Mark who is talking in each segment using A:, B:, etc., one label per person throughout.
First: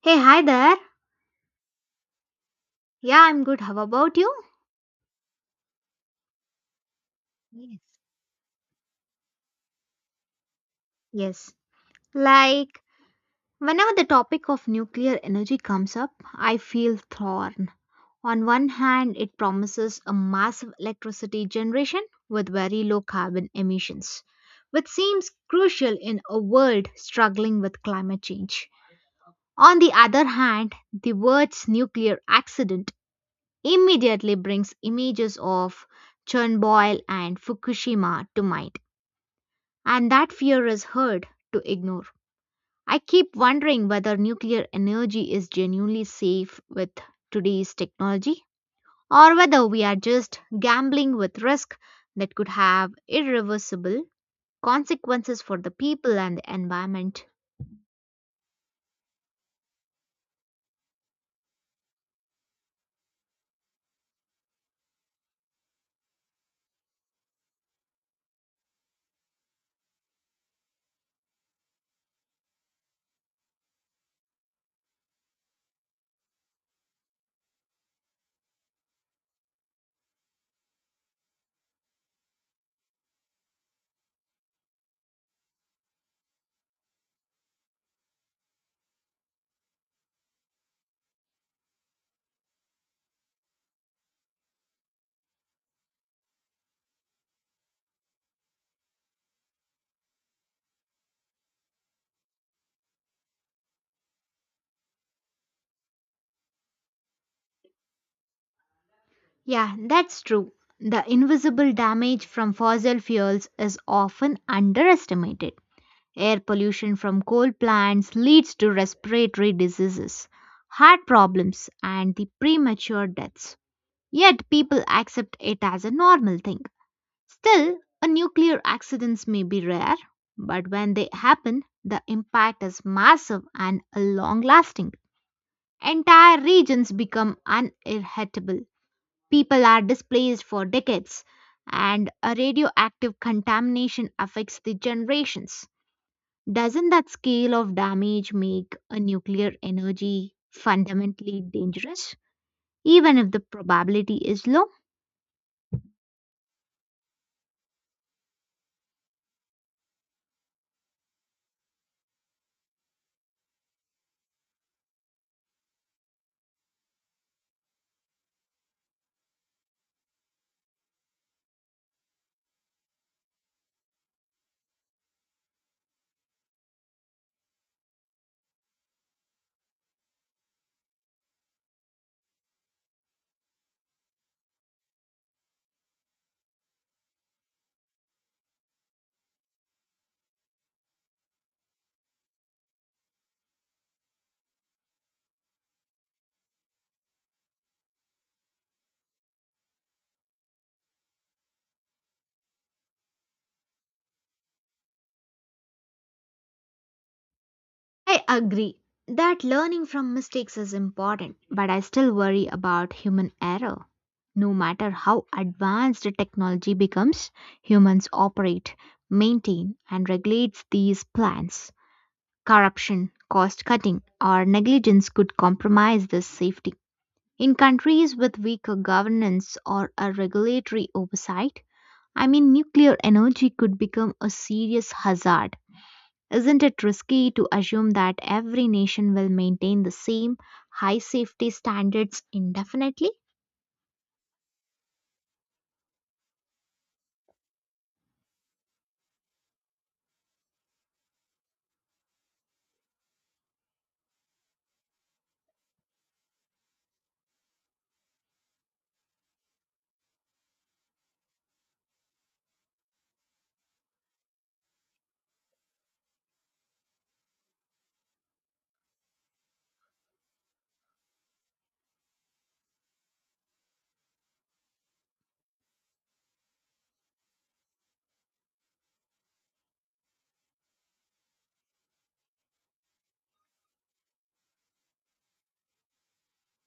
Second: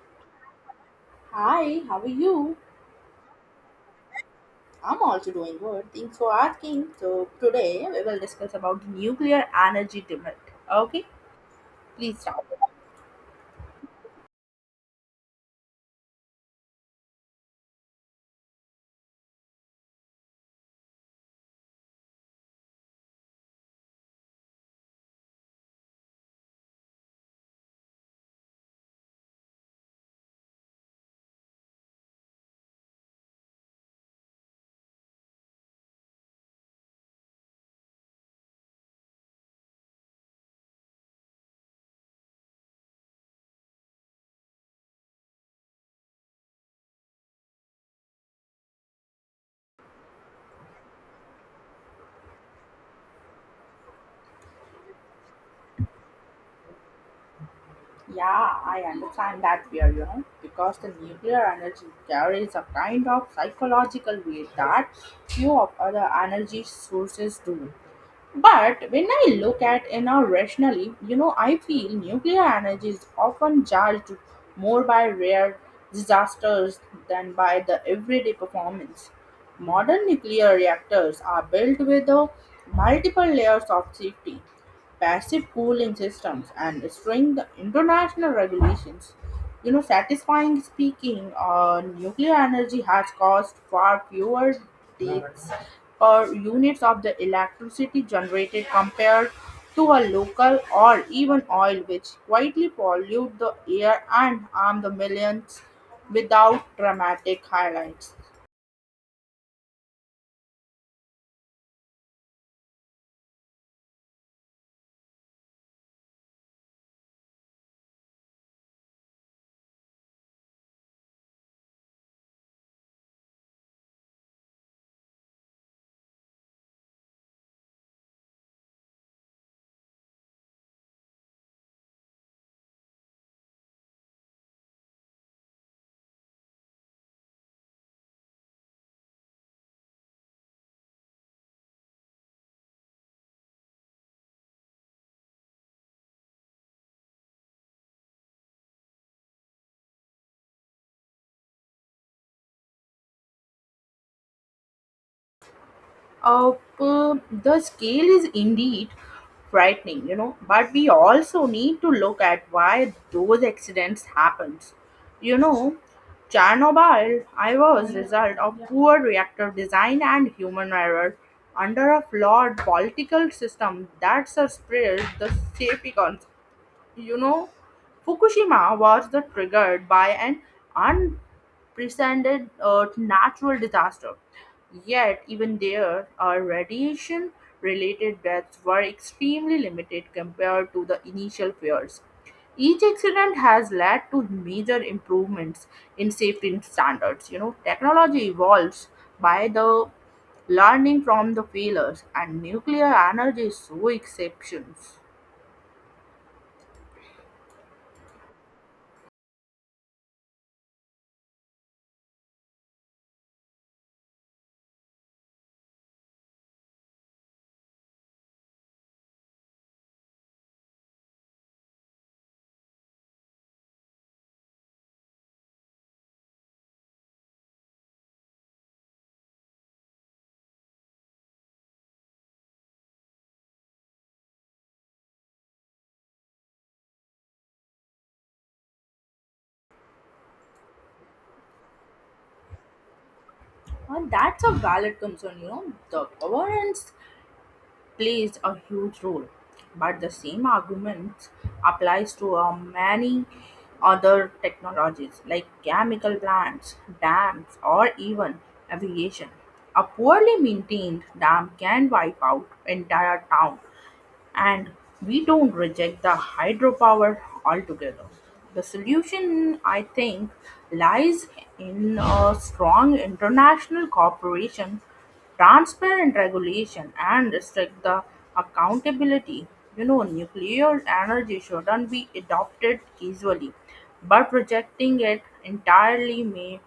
A: Hey, hi there.
B: Hi, how are you?
A: Yeah, I'm good. How about you?
B: I'm also doing good. Thanks for asking. So
A: Yes.
B: today we will discuss about the nuclear energy debate. Okay,
A: Yes.
B: please start.
A: Like, whenever the topic of nuclear energy comes up, I feel torn. On one hand, it promises a massive electricity generation with very low carbon emissions, which seems crucial in a world struggling with climate change. On the other hand, the words nuclear accident immediately brings images of Chernobyl and Fukushima to mind and that fear is hard to ignore. I keep wondering whether nuclear energy is genuinely safe with today's technology or whether we are just gambling with risk that could have irreversible consequences for the people and the environment.
B: Yeah, I understand that fear, you know, because the nuclear energy carries a kind of psychological weight that few of other energy sources do. But when I look at it now rationally, you know, I feel nuclear energy is often judged more by rare disasters than by the everyday performance. Modern nuclear reactors are built with multiple layers of safety, passive cooling systems, and stringent international regulations. You know, satisfying speaking, nuclear energy has caused far fewer deaths or units of the electricity generated compared to a local or even oil which quietly pollute the air and harm the millions without dramatic highlights.
A: Yeah, that's true. The invisible damage from fossil fuels is often underestimated. Air pollution from coal plants leads to respiratory diseases, heart problems, and the premature deaths. Yet people accept it as a normal thing. Still, a nuclear accidents may be rare, but when they happen, the impact is massive and long lasting. Entire regions become uninhabitable. People are displaced for decades, and a radioactive contamination affects the generations. Doesn't that scale of damage make a nuclear energy fundamentally dangerous, even if the probability is low?
B: Of The scale is indeed frightening, you know, but we also need to look at why those accidents happens. You know, chernobyl I was result of poor reactor design and human error under a flawed political system that suppressed the safety concerns. You know, fukushima was the triggered by an presented a natural disaster. Yet, even there, our radiation related deaths were extremely limited compared to the initial fears. Each accident has led to major improvements in safety standards. You know, technology evolves by the learning from the failures, and nuclear energy is so exceptions.
A: I agree that learning from mistakes is important, but I still worry about human error. No matter how advanced the technology becomes, humans operate, maintain, and regulate these plants. Corruption, cost cutting, or negligence could compromise this safety. In countries with weaker governance or a regulatory oversight, I mean, nuclear energy could become a serious hazard. Isn't it risky to assume that every nation will maintain the same high safety standards indefinitely?
B: And that's a valid concern, you know. The governance plays a huge role. But the same argument applies to many other technologies like chemical plants, dams, or even aviation. A poorly maintained dam can wipe out entire town and we don't reject the hydropower altogether. The solution, I think, lies in a strong international cooperation, transparent regulation, and strict the accountability. You know, nuclear energy shouldn't be adopted easily, but rejecting it entirely may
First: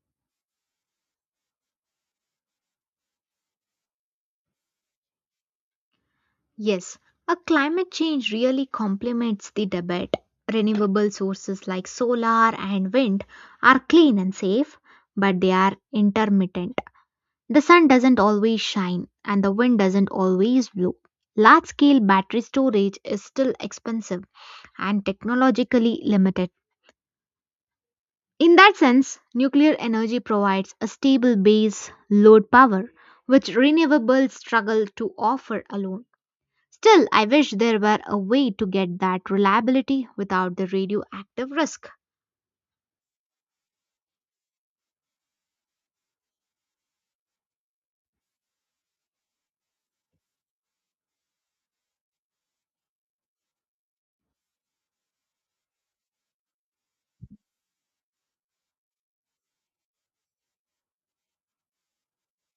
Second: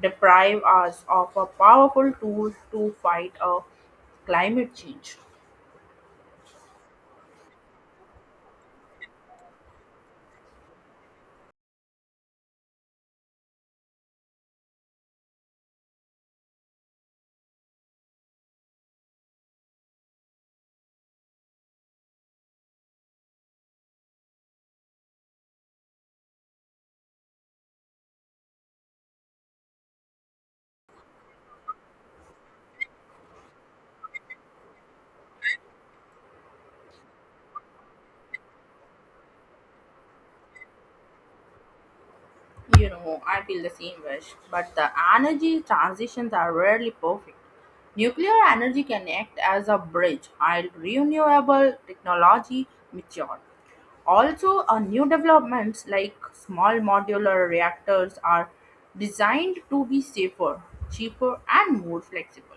B: deprive us of a powerful tool to fight a climate change.
A: Yes, a climate change really complements the debate. Renewable sources like solar and wind are clean and safe, but they are intermittent. The sun doesn't always shine and the wind doesn't always blow. Large scale battery storage is still expensive and technologically limited. In that sense, nuclear energy provides a stable base load power, which renewables struggle to offer alone. Still, I wish there were a way to get that reliability without the radioactive risk.
B: You know, I feel the same wish, but the energy transitions are rarely perfect. Nuclear energy can act as a bridge while renewable technology mature. Also, new developments like small modular reactors are designed to be safer, cheaper, and more flexible.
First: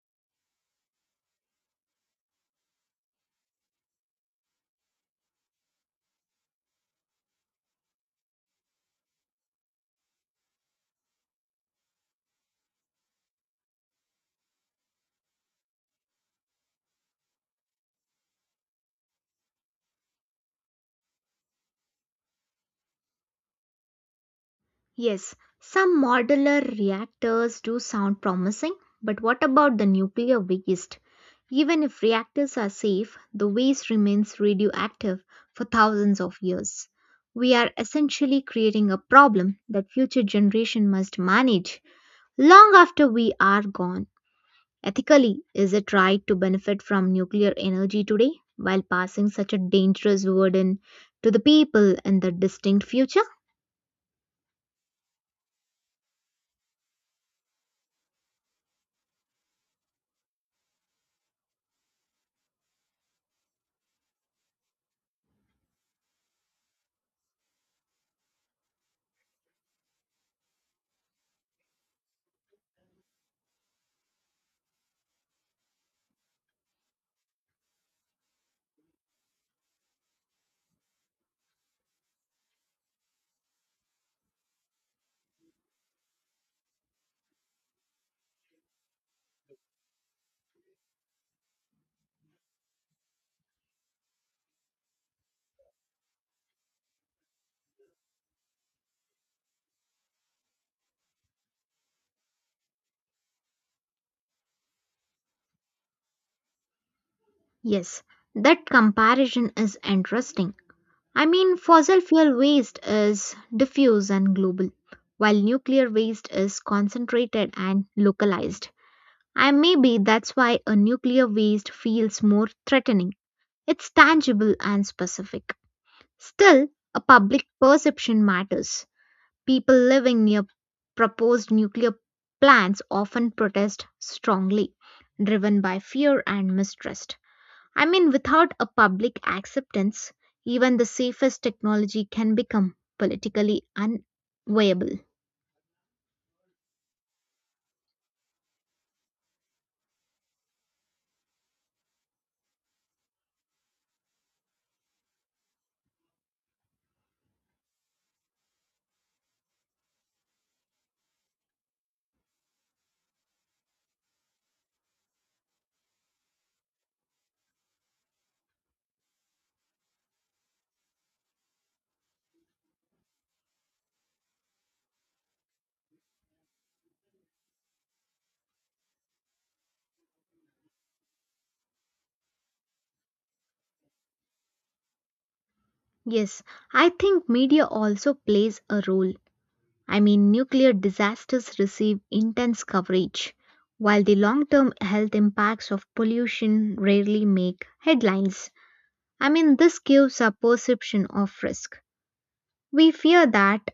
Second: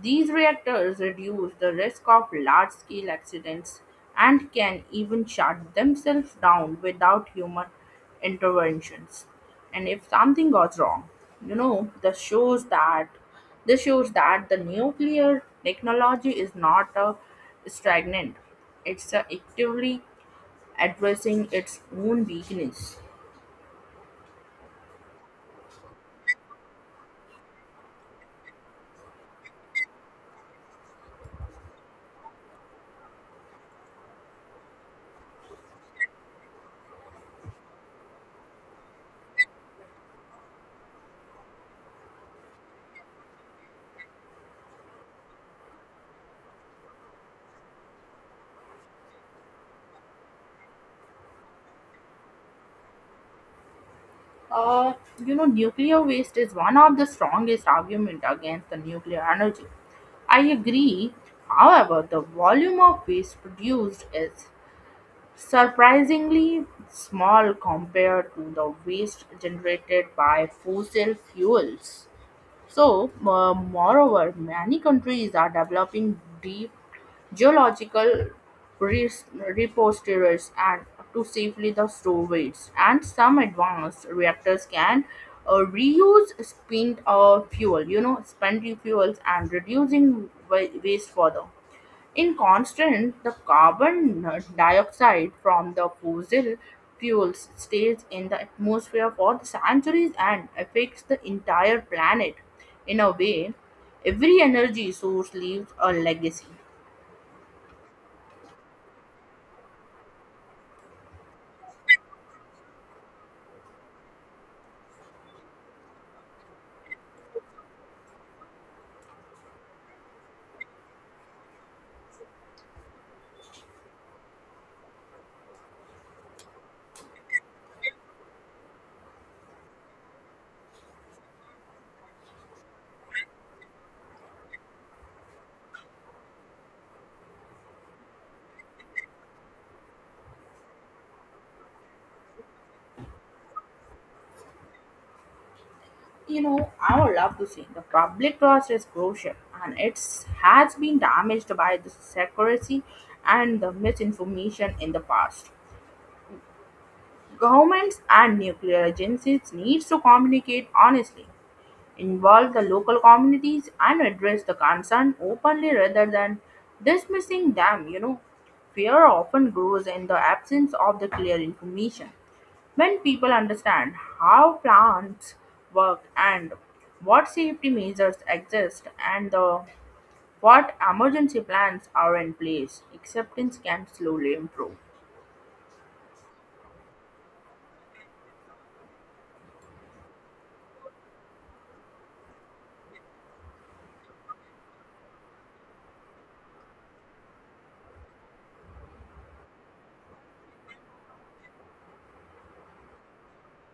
B: These reactors reduce the risk of large scale accidents and can even shut themselves down without human interventions. And if something goes wrong, you know, this shows that the nuclear technology is not a stagnant. It's a actively addressing its own weakness.
A: Yes, some modular reactors do sound promising, but what about the nuclear waste? Even if reactors are safe, the waste remains radioactive for thousands of years. We are essentially creating a problem that future generation must manage long after we are gone. Ethically, is it right to benefit from nuclear energy today while passing such a dangerous burden to the people in the distant future?
B: Uh, you know, nuclear waste is one of the strongest argument against the nuclear energy. I agree. However, the volume of waste produced is surprisingly small compared to the waste generated by fossil fuels. So, moreover, many countries are developing deep geological res- repositories and to safely the store waste, and some advanced reactors can reuse spent fuel, you know, spent fuels and reducing waste further. In constant, the carbon dioxide from the fossil fuels stays in the atmosphere for the centuries and affects the entire planet. In a way, every energy source leaves a legacy.
A: Yes, that comparison is interesting. I mean, fossil fuel waste is diffuse and global, while nuclear waste is concentrated and localized. And maybe that's why a nuclear waste feels more threatening. It's tangible and specific. Still, a public perception matters. People living near proposed nuclear plants often protest strongly, driven by fear and mistrust. I mean, without a public acceptance, even the safest technology can become politically unviable.
B: You know, I would love to see the public trust is crucial, and it has been damaged by the secrecy and the misinformation in the past. Governments and nuclear agencies need to communicate honestly, involve the local communities, and address the concern openly rather than dismissing them. You know, fear often grows in the absence of the clear information. When people understand how plants work and what safety measures exist, and what emergency plans are in place, acceptance can slowly improve.
A: Yes, I think media also plays a role. I mean, nuclear disasters receive intense coverage, while the long term health impacts of pollution rarely make headlines. I mean, this gives a perception of risk. We fear that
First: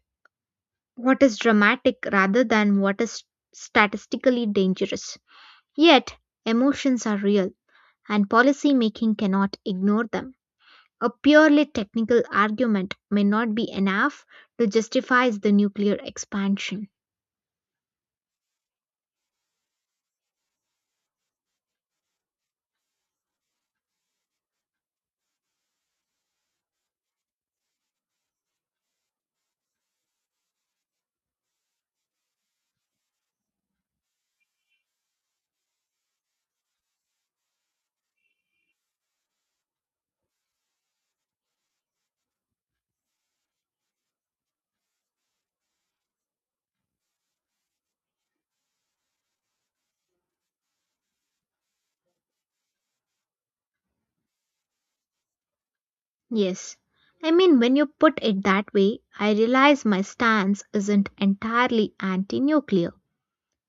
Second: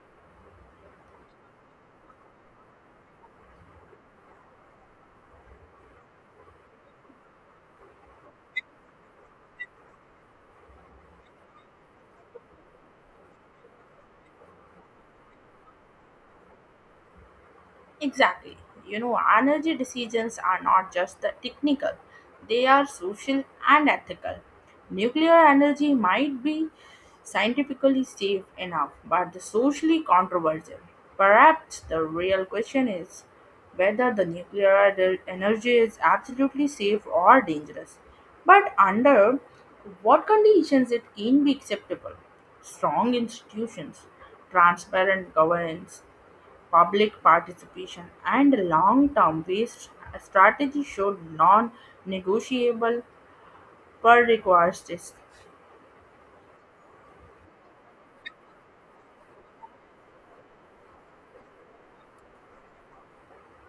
A: what is dramatic rather than what is statistically dangerous. Yet, emotions are real, and policy making cannot ignore them. A purely technical argument may not be enough to justify the nuclear expansion.
B: Exactly. You know, energy decisions are not just the technical, they are social and ethical. Nuclear energy might be scientifically safe enough, but the socially controversial. Perhaps the real question is whether the energy is absolutely safe or dangerous, but under what conditions it can be acceptable. Strong institutions, transparent governance, public participation, and long term waste strategy showed non negotiable per requires risk.
A: Yes, I mean, when you put it that way, I realize my stance isn't entirely anti nuclear.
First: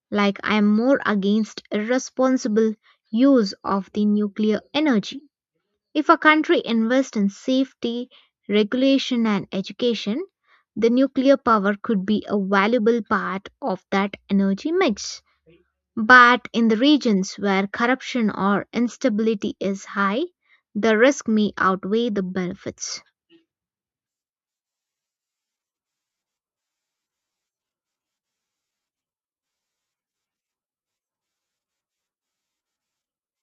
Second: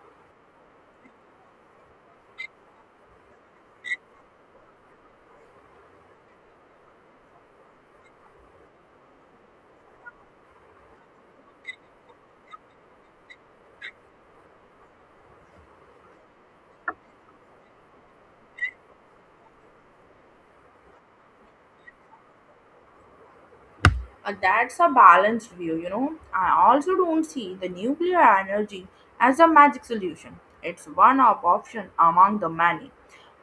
A: Like, I am more against irresponsible use of the nuclear energy. If a country invests in safety, regulation, and education, the nuclear power could be a valuable part of that energy mix. But in the regions where corruption or instability is high, the risk may outweigh the benefits.
B: That's a balanced view, you know. I also don't see the nuclear energy as a magic solution. It's one of option among the many,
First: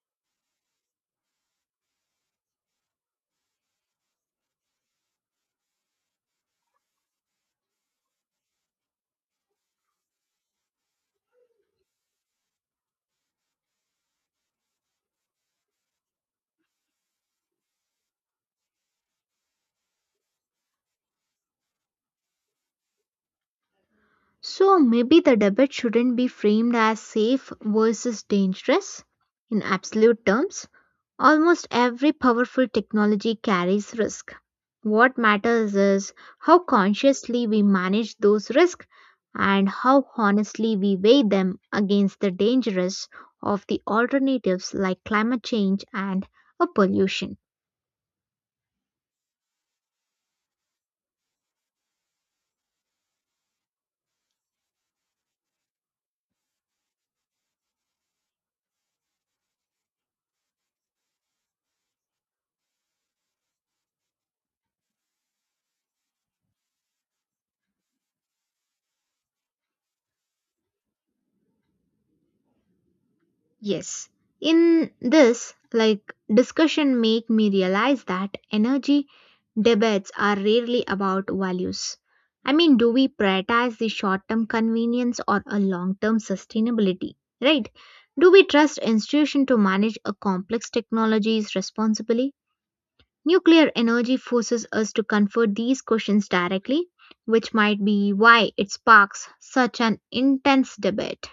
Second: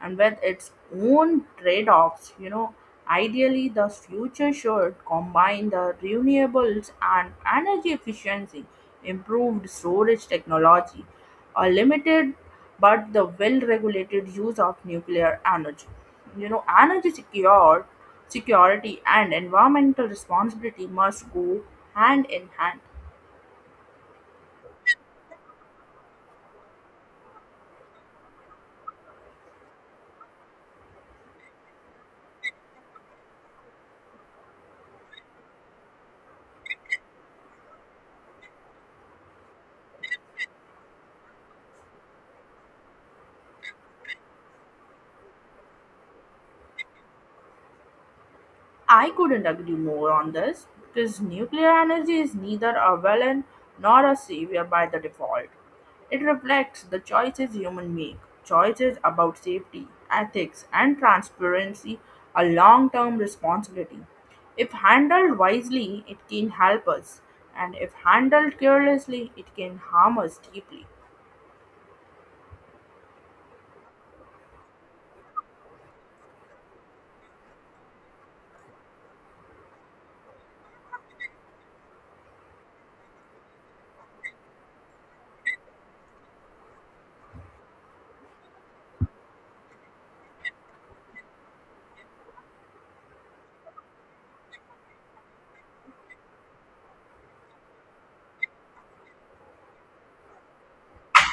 B: and with its own trade-offs, you know. Ideally, the future should combine the renewables and energy efficiency, improved storage technology, a limited but the well-regulated use of nuclear energy. You know, energy secure security and environmental responsibility must go hand in hand.
A: So maybe the debate shouldn't be framed as safe versus dangerous. In absolute terms, almost every powerful technology carries risk. What matters is how consciously we manage those risks and how honestly we weigh them against the dangers of the alternatives like climate change and pollution.
B: I couldn't agree more on this, because nuclear energy is neither a villain nor a savior by the default. It reflects the choices humans make, choices about safety, ethics, and transparency, a long-term responsibility. If handled wisely, it can help us, and if handled carelessly, it can harm us deeply.
A: Yes. In this, like, discussion make me realize that energy debates are rarely about values. I mean, do we prioritize the short-term convenience or a long-term sustainability, right? Do we trust institution to manage a complex technologies responsibly? Nuclear energy forces us to confront these questions directly, which might be why it sparks such an intense debate.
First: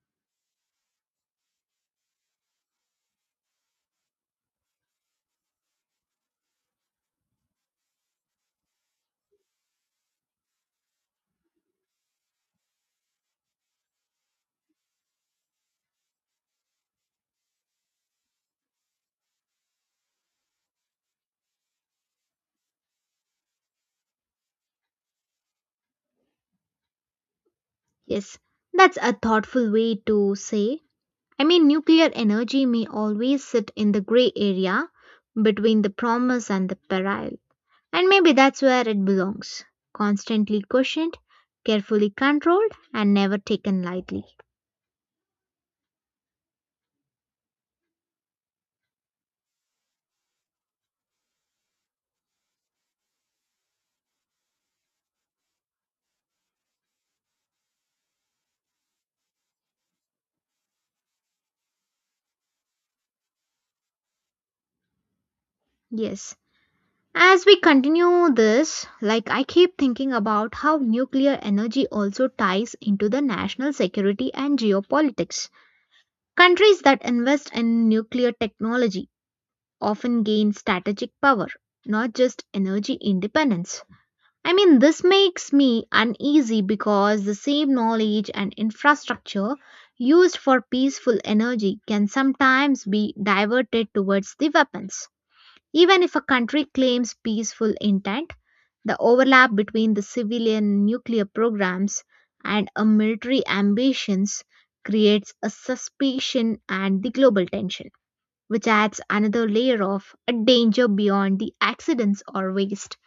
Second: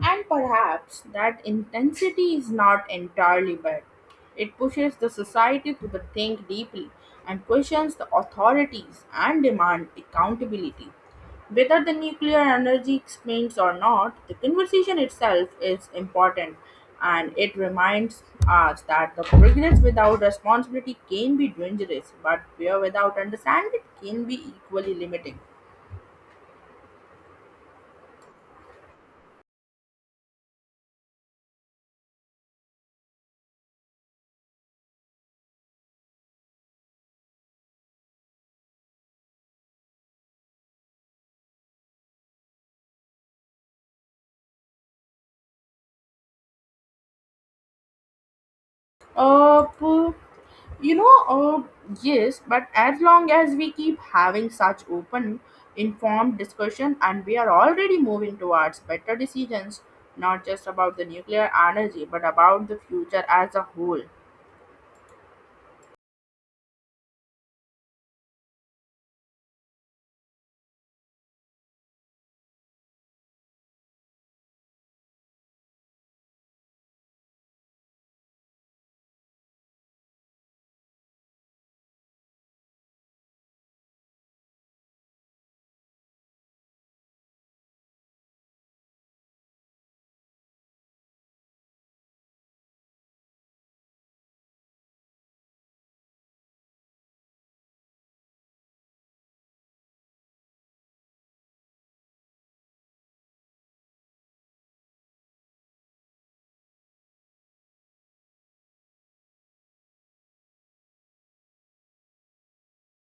B: And perhaps that intensity is not entirely bad. It pushes the society to the think deeply and questions the authorities and demand accountability. Whether the nuclear energy expands or not, the conversation itself is important, and it reminds us that the progress without responsibility can be dangerous, but fear without understanding can be equally limiting.
A: Yes, that's a thoughtful way to say. I mean, nuclear energy may always sit in the gray area between the promise and the peril. And maybe that's where it belongs constantly questioned, carefully controlled, and never taken lightly.
B: Uh, p- you know, uh, yes, but as long as we keep having such open, informed discussion, and we are already moving towards better decisions, not just about the nuclear energy, but about the future as a whole.
A: Yes. As we continue this, like I keep thinking about how nuclear energy also ties into the national security and geopolitics. Countries that invest in nuclear technology often gain strategic power, not just energy independence. I mean, this makes me uneasy because the same knowledge and infrastructure used for peaceful energy can sometimes be diverted towards the weapons. Even if a country claims peaceful intent, the overlap between the civilian nuclear programs and a military ambitions creates a suspicion and the global tension which adds another layer of a danger beyond the accidents or waste.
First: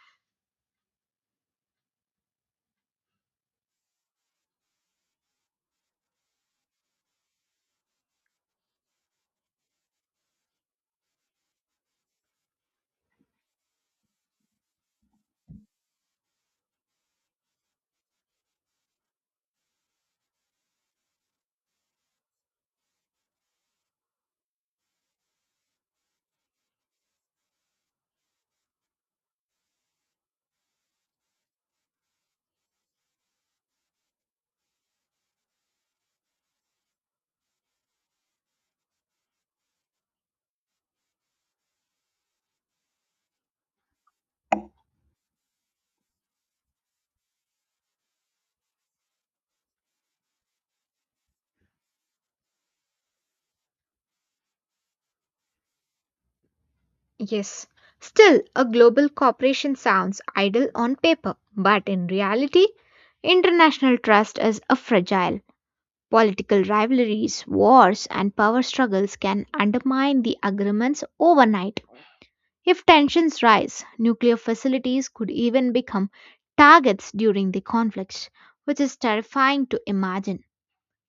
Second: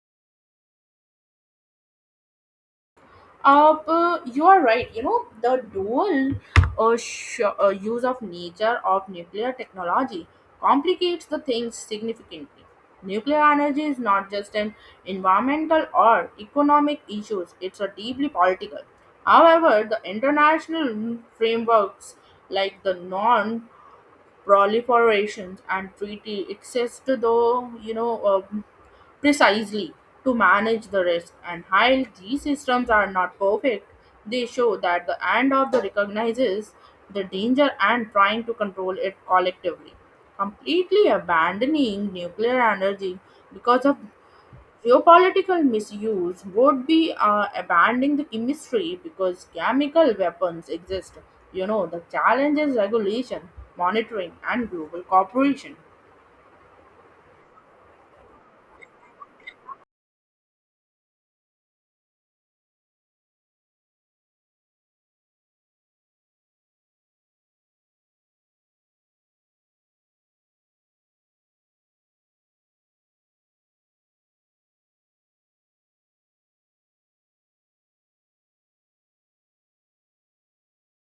B: But you are right. You know, the dual use of nature of nuclear technology complicates the things significantly. Nuclear energy is not just an environmental or economic issue, it's a deeply political. However, the international frameworks like the non proliferation and treaty exist though, you know, precisely to manage the risk. And while these systems are not perfect, they show that the end of the recognizes the danger and trying to control it collectively. Completely abandoning nuclear energy because of geopolitical misuse would be abandoning the chemistry because chemical weapons exist. You know, the challenge is regulation, monitoring, and global cooperation.
A: Yes, still, a global cooperation sounds ideal on paper, but in reality, international trust is a fragile. Political rivalries, wars, and power struggles can undermine the agreements overnight. If tensions rise, nuclear facilities could even become targets during the conflicts, which is terrifying to imagine.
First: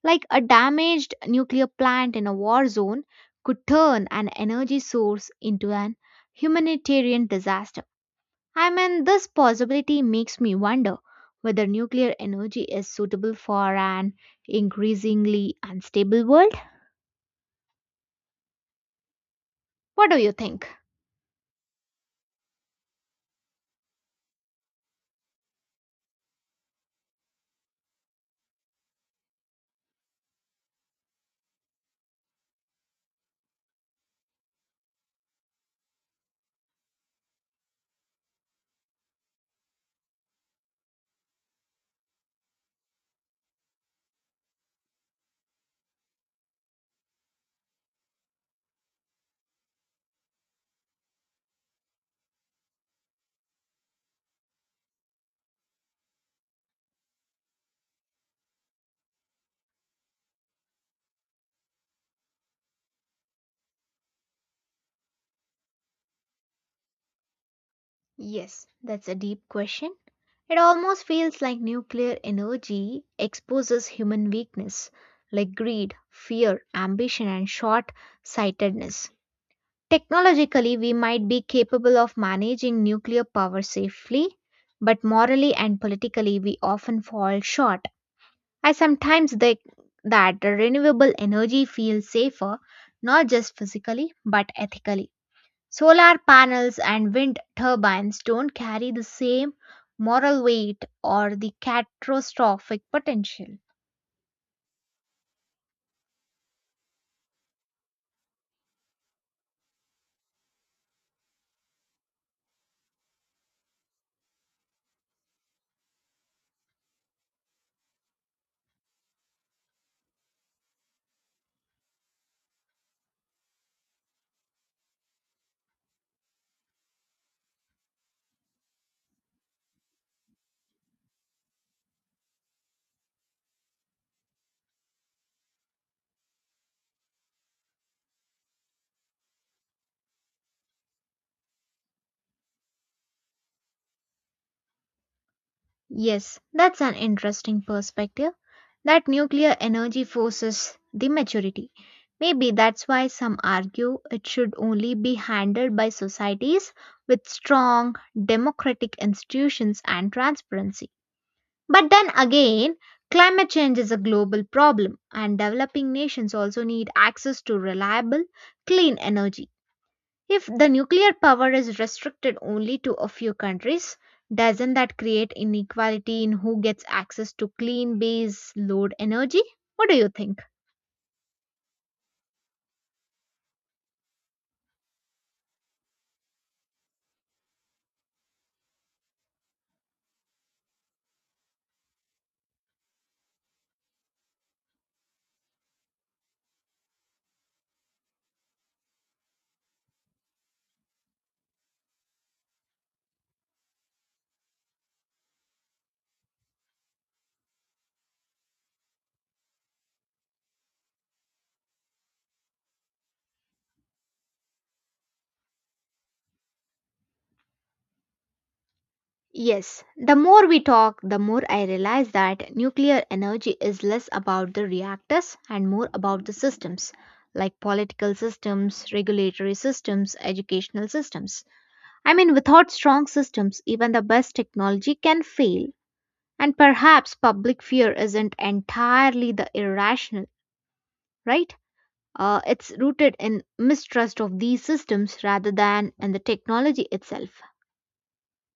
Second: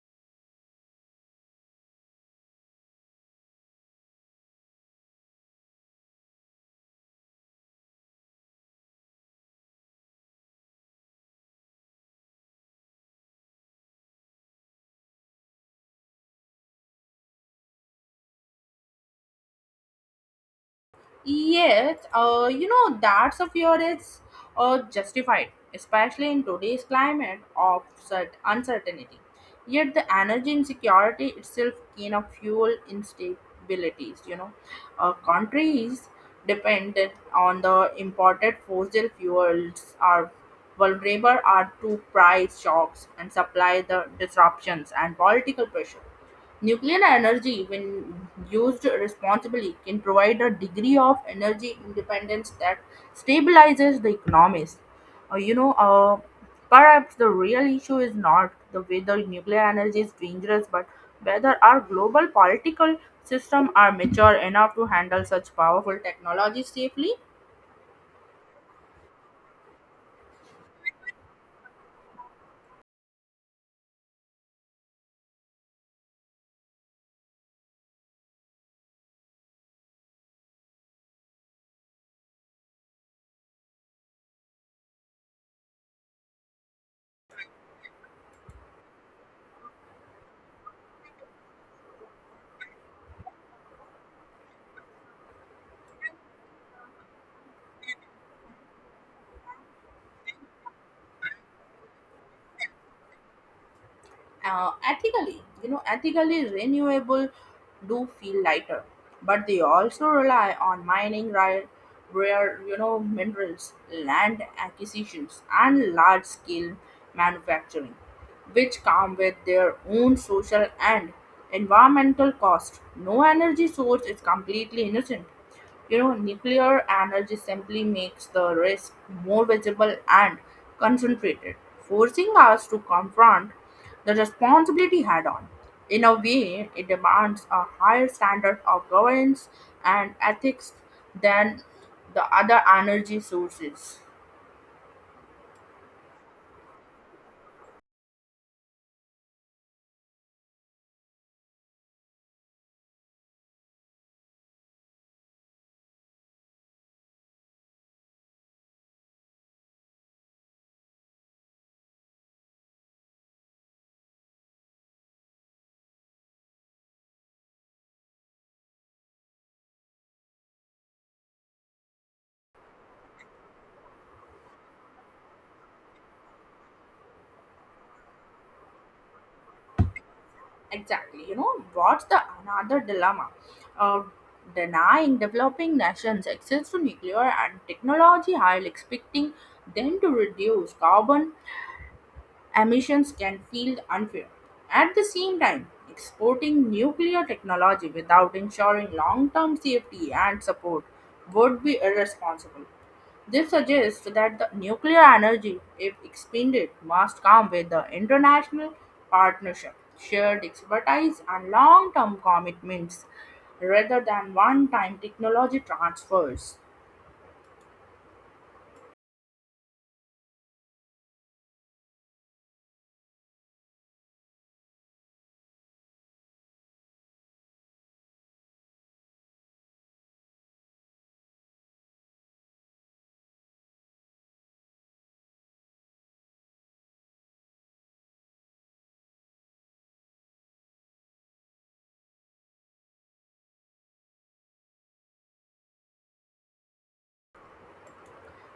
A: Like a damaged nuclear plant in a war zone could turn an energy source into an humanitarian disaster. I mean, this possibility makes me wonder whether nuclear energy is suitable for an increasingly unstable world. What do you think?
B: That's of your it's justified, especially in today's climate of uncertainty. Yet, the energy insecurity itself can of fuel instabilities. You know, countries dependent on the imported fossil fuels are vulnerable are to price shocks and supply the disruptions and political pressure. Nuclear energy, when used responsibly, can provide a degree of energy independence that stabilizes the economies. Uh, you know, uh, Perhaps the real issue is not the whether nuclear energy is dangerous, but whether our global political system are mature enough to handle such powerful technology safely.
A: Yes, that's a deep question. It almost feels like nuclear energy exposes human weakness like greed, fear, ambition, and short sightedness. Technologically, we might be capable of managing nuclear power safely, but morally and politically, we often fall short. I sometimes think that the renewable energy feels safer, not just physically, but ethically. Solar panels and wind turbines don't carry the same moral weight or the catastrophic potential.
B: Ethically, you know, ethically renewable do feel lighter, but they also rely on mining rare, you know, minerals, land acquisitions, and large scale manufacturing, which come with their own social and environmental cost. No energy source is completely innocent. You know, nuclear energy simply makes the risk more visible and concentrated, forcing us to confront the responsibility had on. In a way, it demands a higher standard of governance and ethics than the other energy sources.
A: Yes, that's an interesting perspective. That nuclear energy forces the maturity. Maybe that's why some argue it should only be handled by societies with strong democratic institutions and transparency. But then again, climate change is a global problem, and developing nations also need access to reliable, clean energy. If the nuclear power is restricted only to a few countries, doesn't that create inequality in who gets access to clean base load energy? What do you think?
B: Exactly. You know, what's the another dilemma? Uh, Denying developing nations access to nuclear and technology while expecting them to reduce carbon emissions can feel unfair. At the same time, exporting nuclear technology without ensuring long term safety and support would be irresponsible. This suggests that the nuclear energy, if expanded, must come with the international partnership, shared expertise, and long term commitments rather than one time technology transfers.
A: Yes, the more we talk, the more I realize that nuclear energy is less about the reactors and more about the systems, like political systems, regulatory systems, educational systems. I mean, without strong systems, even the best technology can fail. And perhaps public fear isn't entirely the irrational, right? It's rooted in mistrust of these systems rather than in the technology itself.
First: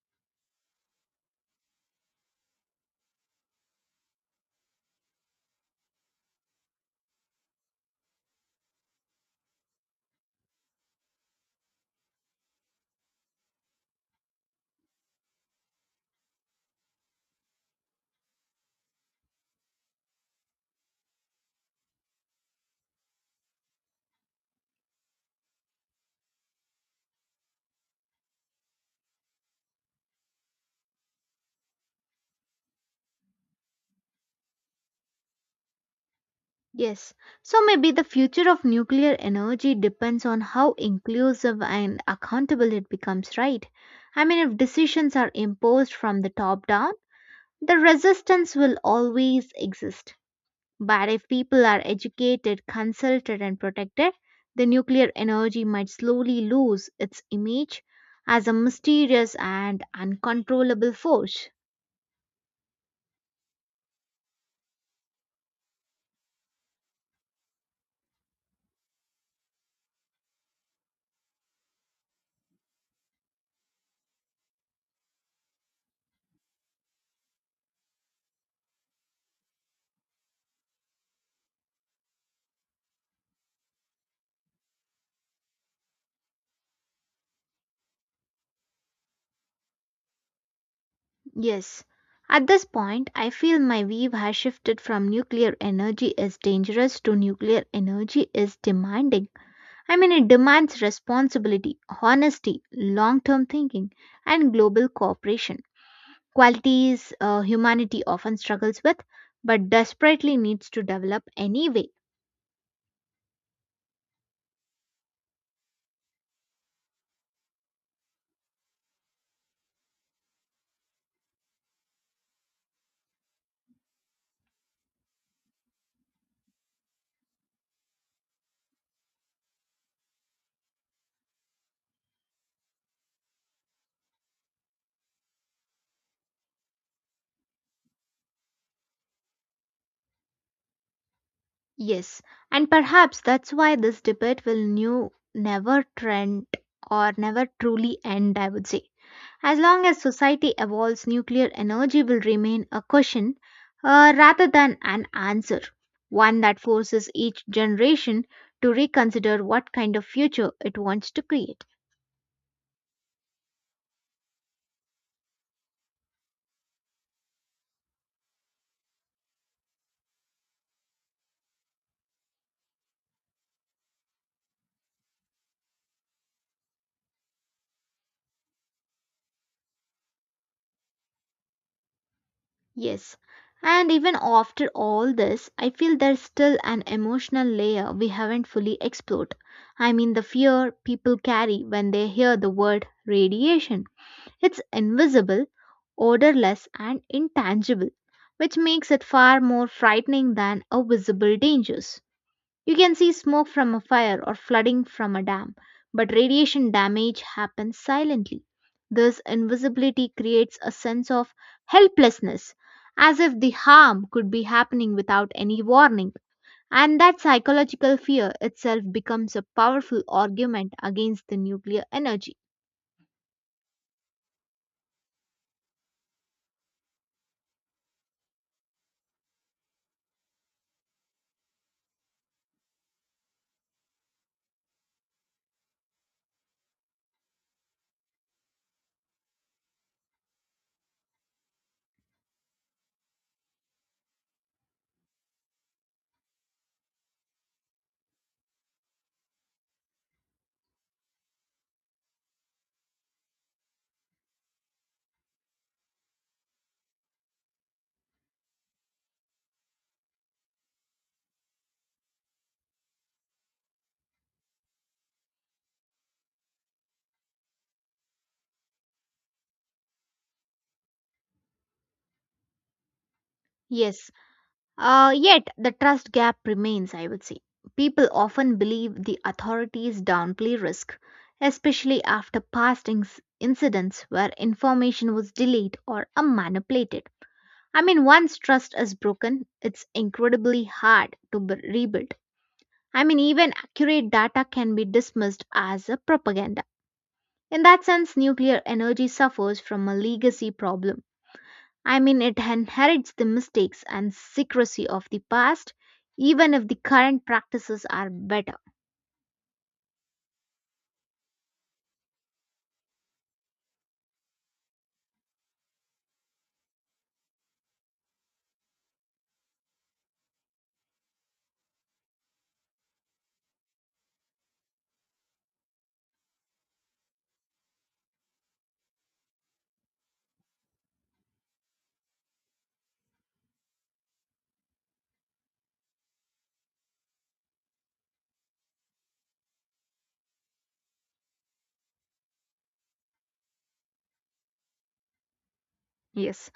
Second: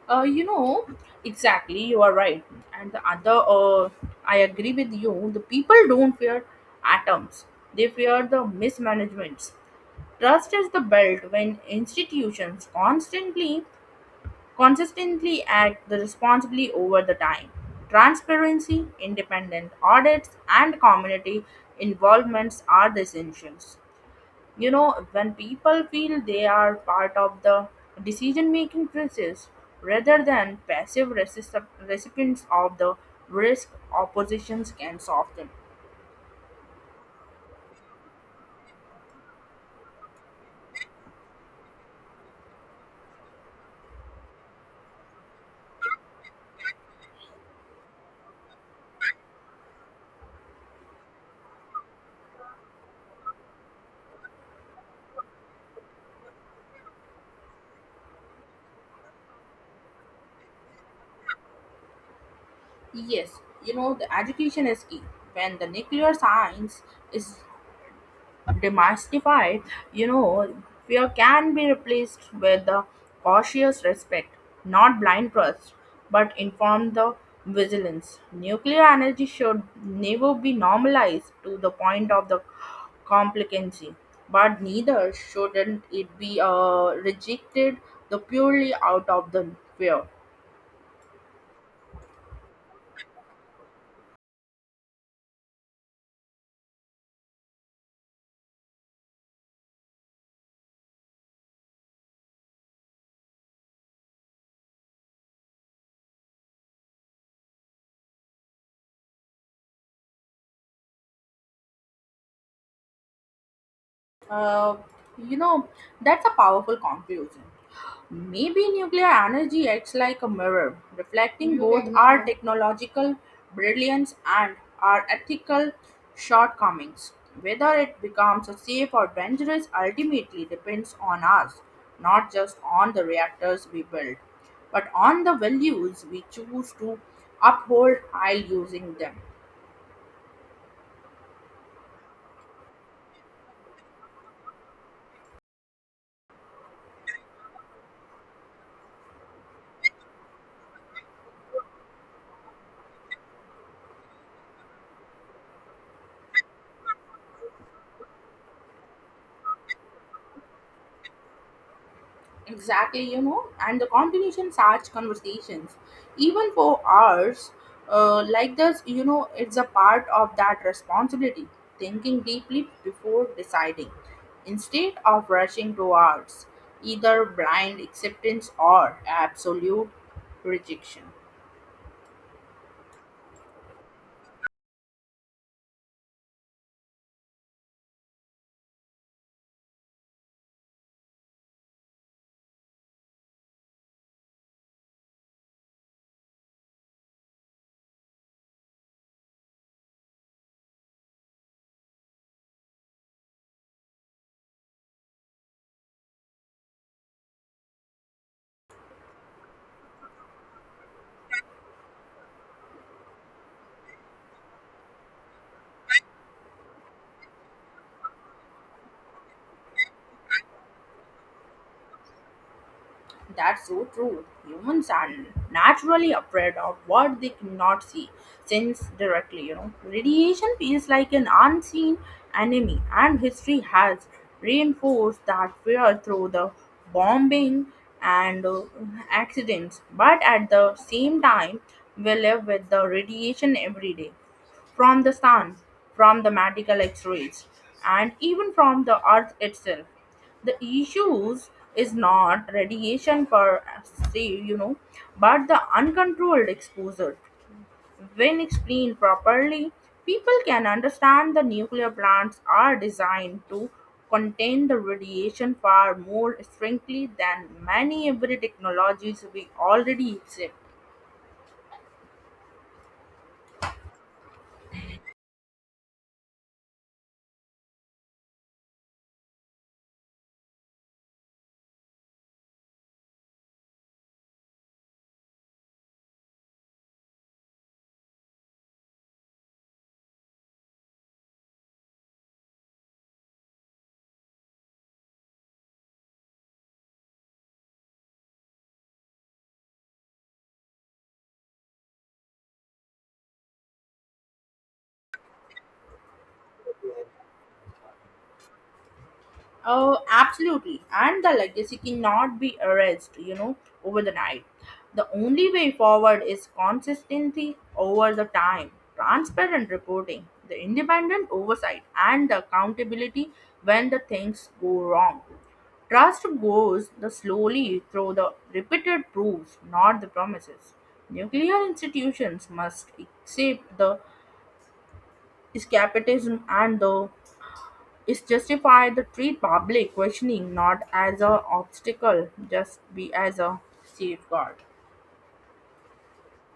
B: You know, exactly, you are right. And the other, I agree with you, the people don't fear atoms, they fear the mismanagements. Trust is the belt when institutions consistently act the responsibly over the time. Transparency, independent audits, and community involvements are the essentials. You know, when people feel they are part of the decision making process rather than passive recipients of the risk, oppositions can soften.
A: Yes. So maybe the future of nuclear energy depends on how inclusive and accountable it becomes, right? I mean, if decisions are imposed from the top down, the resistance will always exist. But if people are educated, consulted, and protected, the nuclear energy might slowly lose its image as a mysterious and uncontrollable force.
B: Yes, you know, the education is key. When the nuclear science is demystified, you know, fear can be replaced with a cautious respect, not blind trust, but informed the vigilance. Nuclear energy should never be normalized to the point of the complicancy, but neither shouldn't it be rejected the purely out of the fear.
A: Yes, at this point, I feel my view has shifted from nuclear energy is dangerous to nuclear energy is demanding. I mean, it demands responsibility, honesty, long term thinking, and global cooperation. Qualities humanity often struggles with but desperately needs to develop anyway.
B: Uh, you know, that's a powerful conclusion. Maybe nuclear energy acts like a mirror, reflecting both our technological brilliance and our ethical shortcomings. Whether it becomes a safe or dangerous ultimately depends on us, not just on the reactors we build, but on the values we choose to uphold while using them.
A: Yes, and perhaps that's why this debate will never trend or never truly end, I would say. As long as society evolves, nuclear energy will remain a question rather than an answer, one that forces each generation to reconsider what kind of future it wants to create.
B: Exactly, you know, and the continuation such conversations, even for hours, like this, you know, it's a part of that responsibility, thinking deeply before deciding, instead of rushing towards either blind acceptance or absolute rejection.
A: Yes. And even after all this, I feel there's still an emotional layer we haven't fully explored. I mean, the fear people carry when they hear the word radiation. It's invisible, odorless, and intangible, which makes it far more frightening than a visible danger. You can see smoke from a fire or flooding from a dam, but radiation damage happens silently. This invisibility creates a sense of helplessness, as if the harm could be happening without any warning. And that psychological fear itself becomes a powerful argument against the nuclear energy.
B: That's so true. Humans are naturally afraid of what they cannot see, sense directly, you know. Radiation feels like an unseen enemy, and history has reinforced that fear through the bombing and accidents. But at the same time, we live with the radiation every day, from the sun, from the medical x rays, and even from the earth itself. The issues is not radiation per se, you know, but the uncontrolled exposure. When explained properly, people can understand the nuclear plants are designed to contain the radiation far more strictly than many every technologies we already accept.
A: Yes, yet, the trust gap remains, I would say. People often believe the authorities downplay risk, especially after past incidents where information was delayed or manipulated. I mean, once trust is broken, it's incredibly hard to rebuild. I mean, even accurate data can be dismissed as a propaganda. In that sense, nuclear energy suffers from a legacy problem. I mean, it inherits the mistakes and secrecy of the past, even if the current practices are better.
B: Oh, absolutely. And the legacy cannot be erased, you know, over the night. The only way forward is consistency over the time, transparent reporting, the independent oversight, and the accountability when the things go wrong. Trust goes the slowly through the repeated proofs, not the promises. Nuclear institutions must accept the escapism and the is justified to treat public questioning not as an obstacle just be as a safeguard.
A: Yes.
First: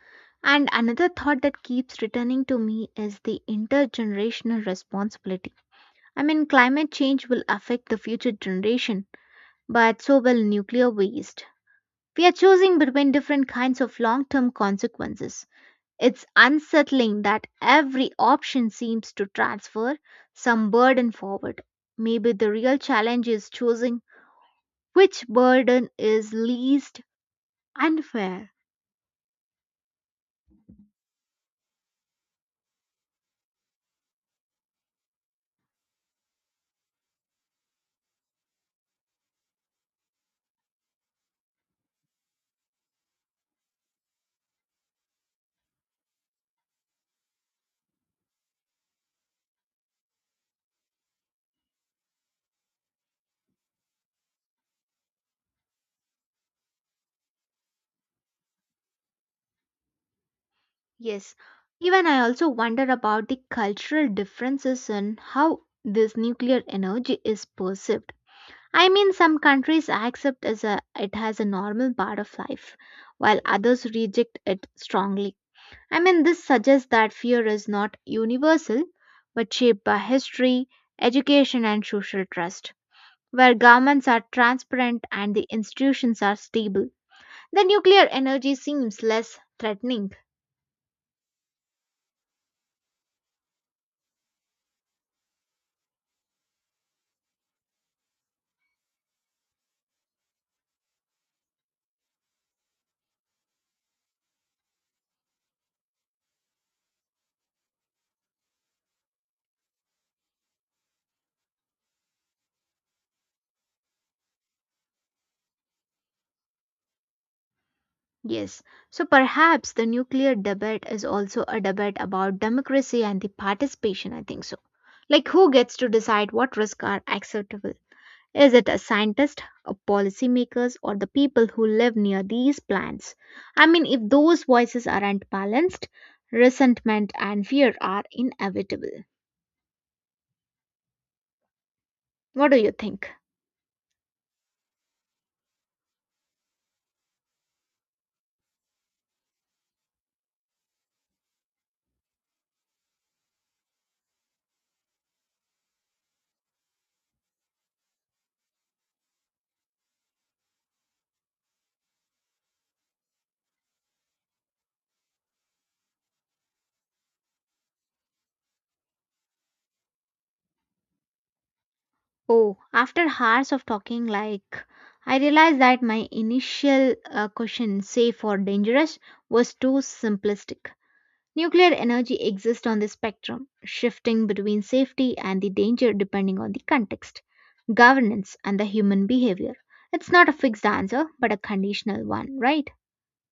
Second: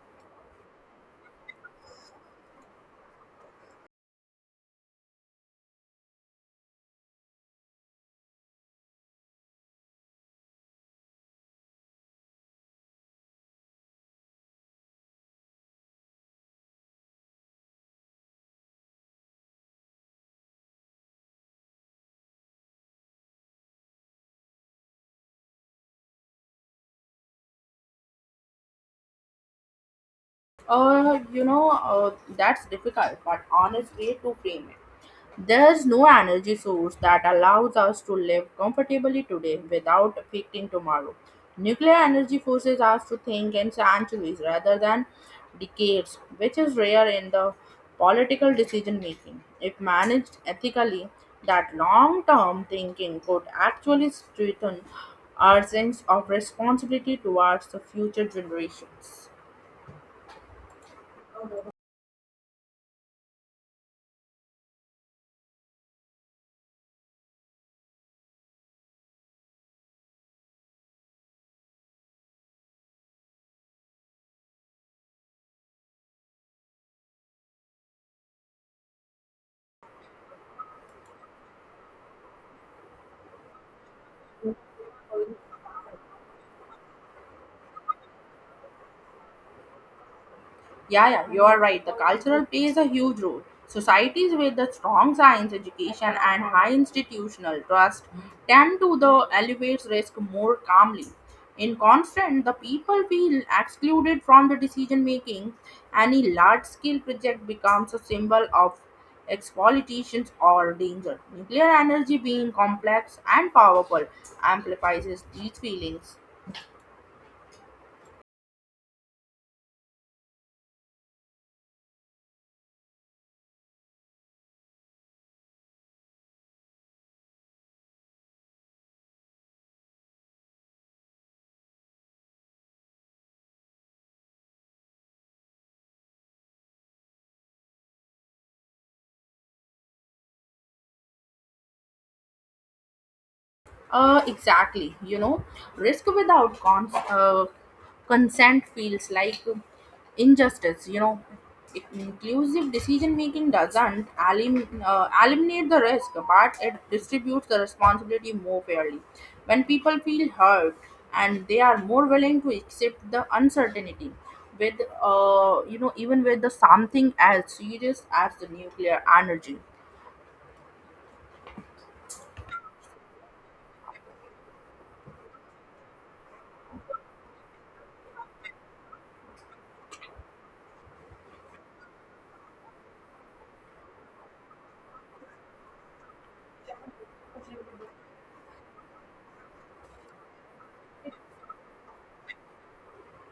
A: And another thought that keeps returning to me is the intergenerational responsibility. I mean, climate change will affect the future generation, but so will nuclear waste. We are choosing between different kinds of long term consequences. It's unsettling that every option seems to transfer some burden forward. Maybe the real challenge is choosing which burden is least unfair.
B: Uh, you know, uh, that's difficult, but honest way to frame it. There's no energy source that allows us to live comfortably today without affecting tomorrow. Nuclear energy forces us to think in centuries rather than decades, which is rare in the political decision making. If managed ethically, that long term thinking could actually strengthen our sense of responsibility towards the future generations.
A: Yes, even I also wonder about the cultural differences in how this nuclear energy is perceived. I mean, some countries accept as a, it as a normal part of life, while others reject it strongly. I mean, this suggests that fear is not universal, but shaped by history, education, and social trust. Where governments are transparent and the institutions are stable, the nuclear energy seems less threatening.
B: Yeah, yeah, you are right. The cultural plays a huge role. Societies with a strong science education and high institutional trust tend to the elevates risk more calmly. In constant, the people feel excluded from the decision making. Any large scale project becomes a symbol of exploitations or danger. Nuclear energy being complex and powerful amplifies these feelings.
A: Yes, so perhaps the nuclear debate is also a debate about democracy and the participation, I think so. Like, who gets to decide what risks are acceptable? Is it a scientist, a policymakers, or the people who live near these plants? I mean, if those voices aren't balanced, resentment and fear are inevitable. What do you think?
B: Exactly. You know, risk without consent feels like injustice. You know, inclusive decision making doesn't eliminate the risk, but it distributes the responsibility more fairly. When people feel hurt and they are more willing to accept the uncertainty, with you know, even with the something as serious as the nuclear energy.
A: Oh, after hours of talking, like I realized that my initial question, safe or dangerous, was too simplistic. Nuclear energy exists on the spectrum, shifting between safety and the danger depending on the context, governance, and the human behavior. It's not a fixed answer, but a conditional one, right?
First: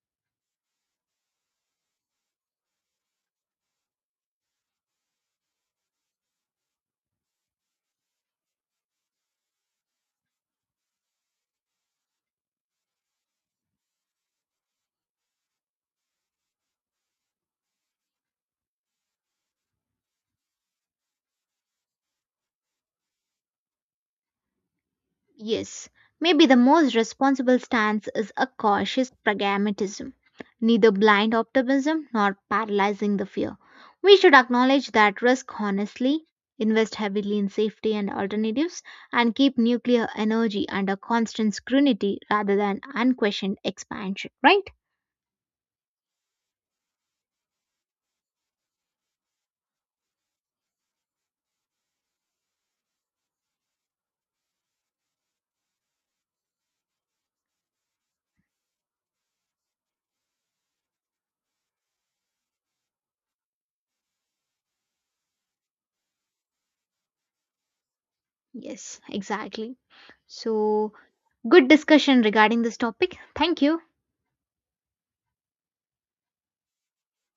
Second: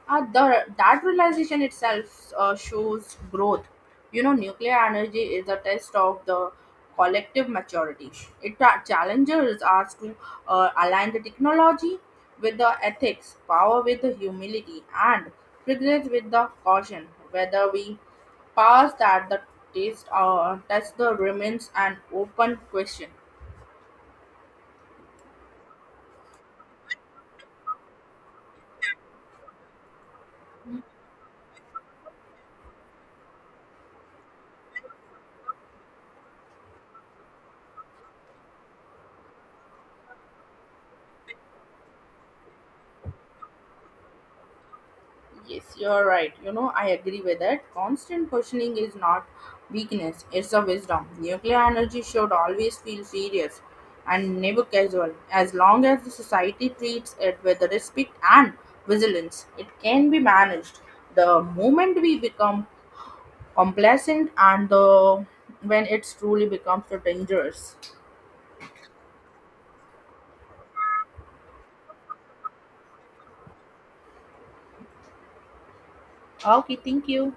B: That realization itself shows growth. You know, nuclear energy is a test of the collective maturity. It challenges us to align the technology with the ethics, power with the humility, and progress with the caution. Whether we pass that the taste or test the remains an open question.
A: Yes, maybe the most responsible stance is a cautious pragmatism, neither blind optimism nor paralyzing the fear. We should acknowledge that risk honestly, invest heavily in safety and alternatives, and keep nuclear energy under constant scrutiny rather than unquestioned expansion, right?
B: Yes, you're right. You know, I agree with that. Constant questioning is not weakness, it's a wisdom. Nuclear energy should always feel serious and never casual. As long as the society treats it with respect and vigilance, it can be managed. The moment we become complacent and the when it's truly becomes dangerous.
A: Yes, exactly. So, good discussion regarding this topic. Thank you.
B: Okay, thank you.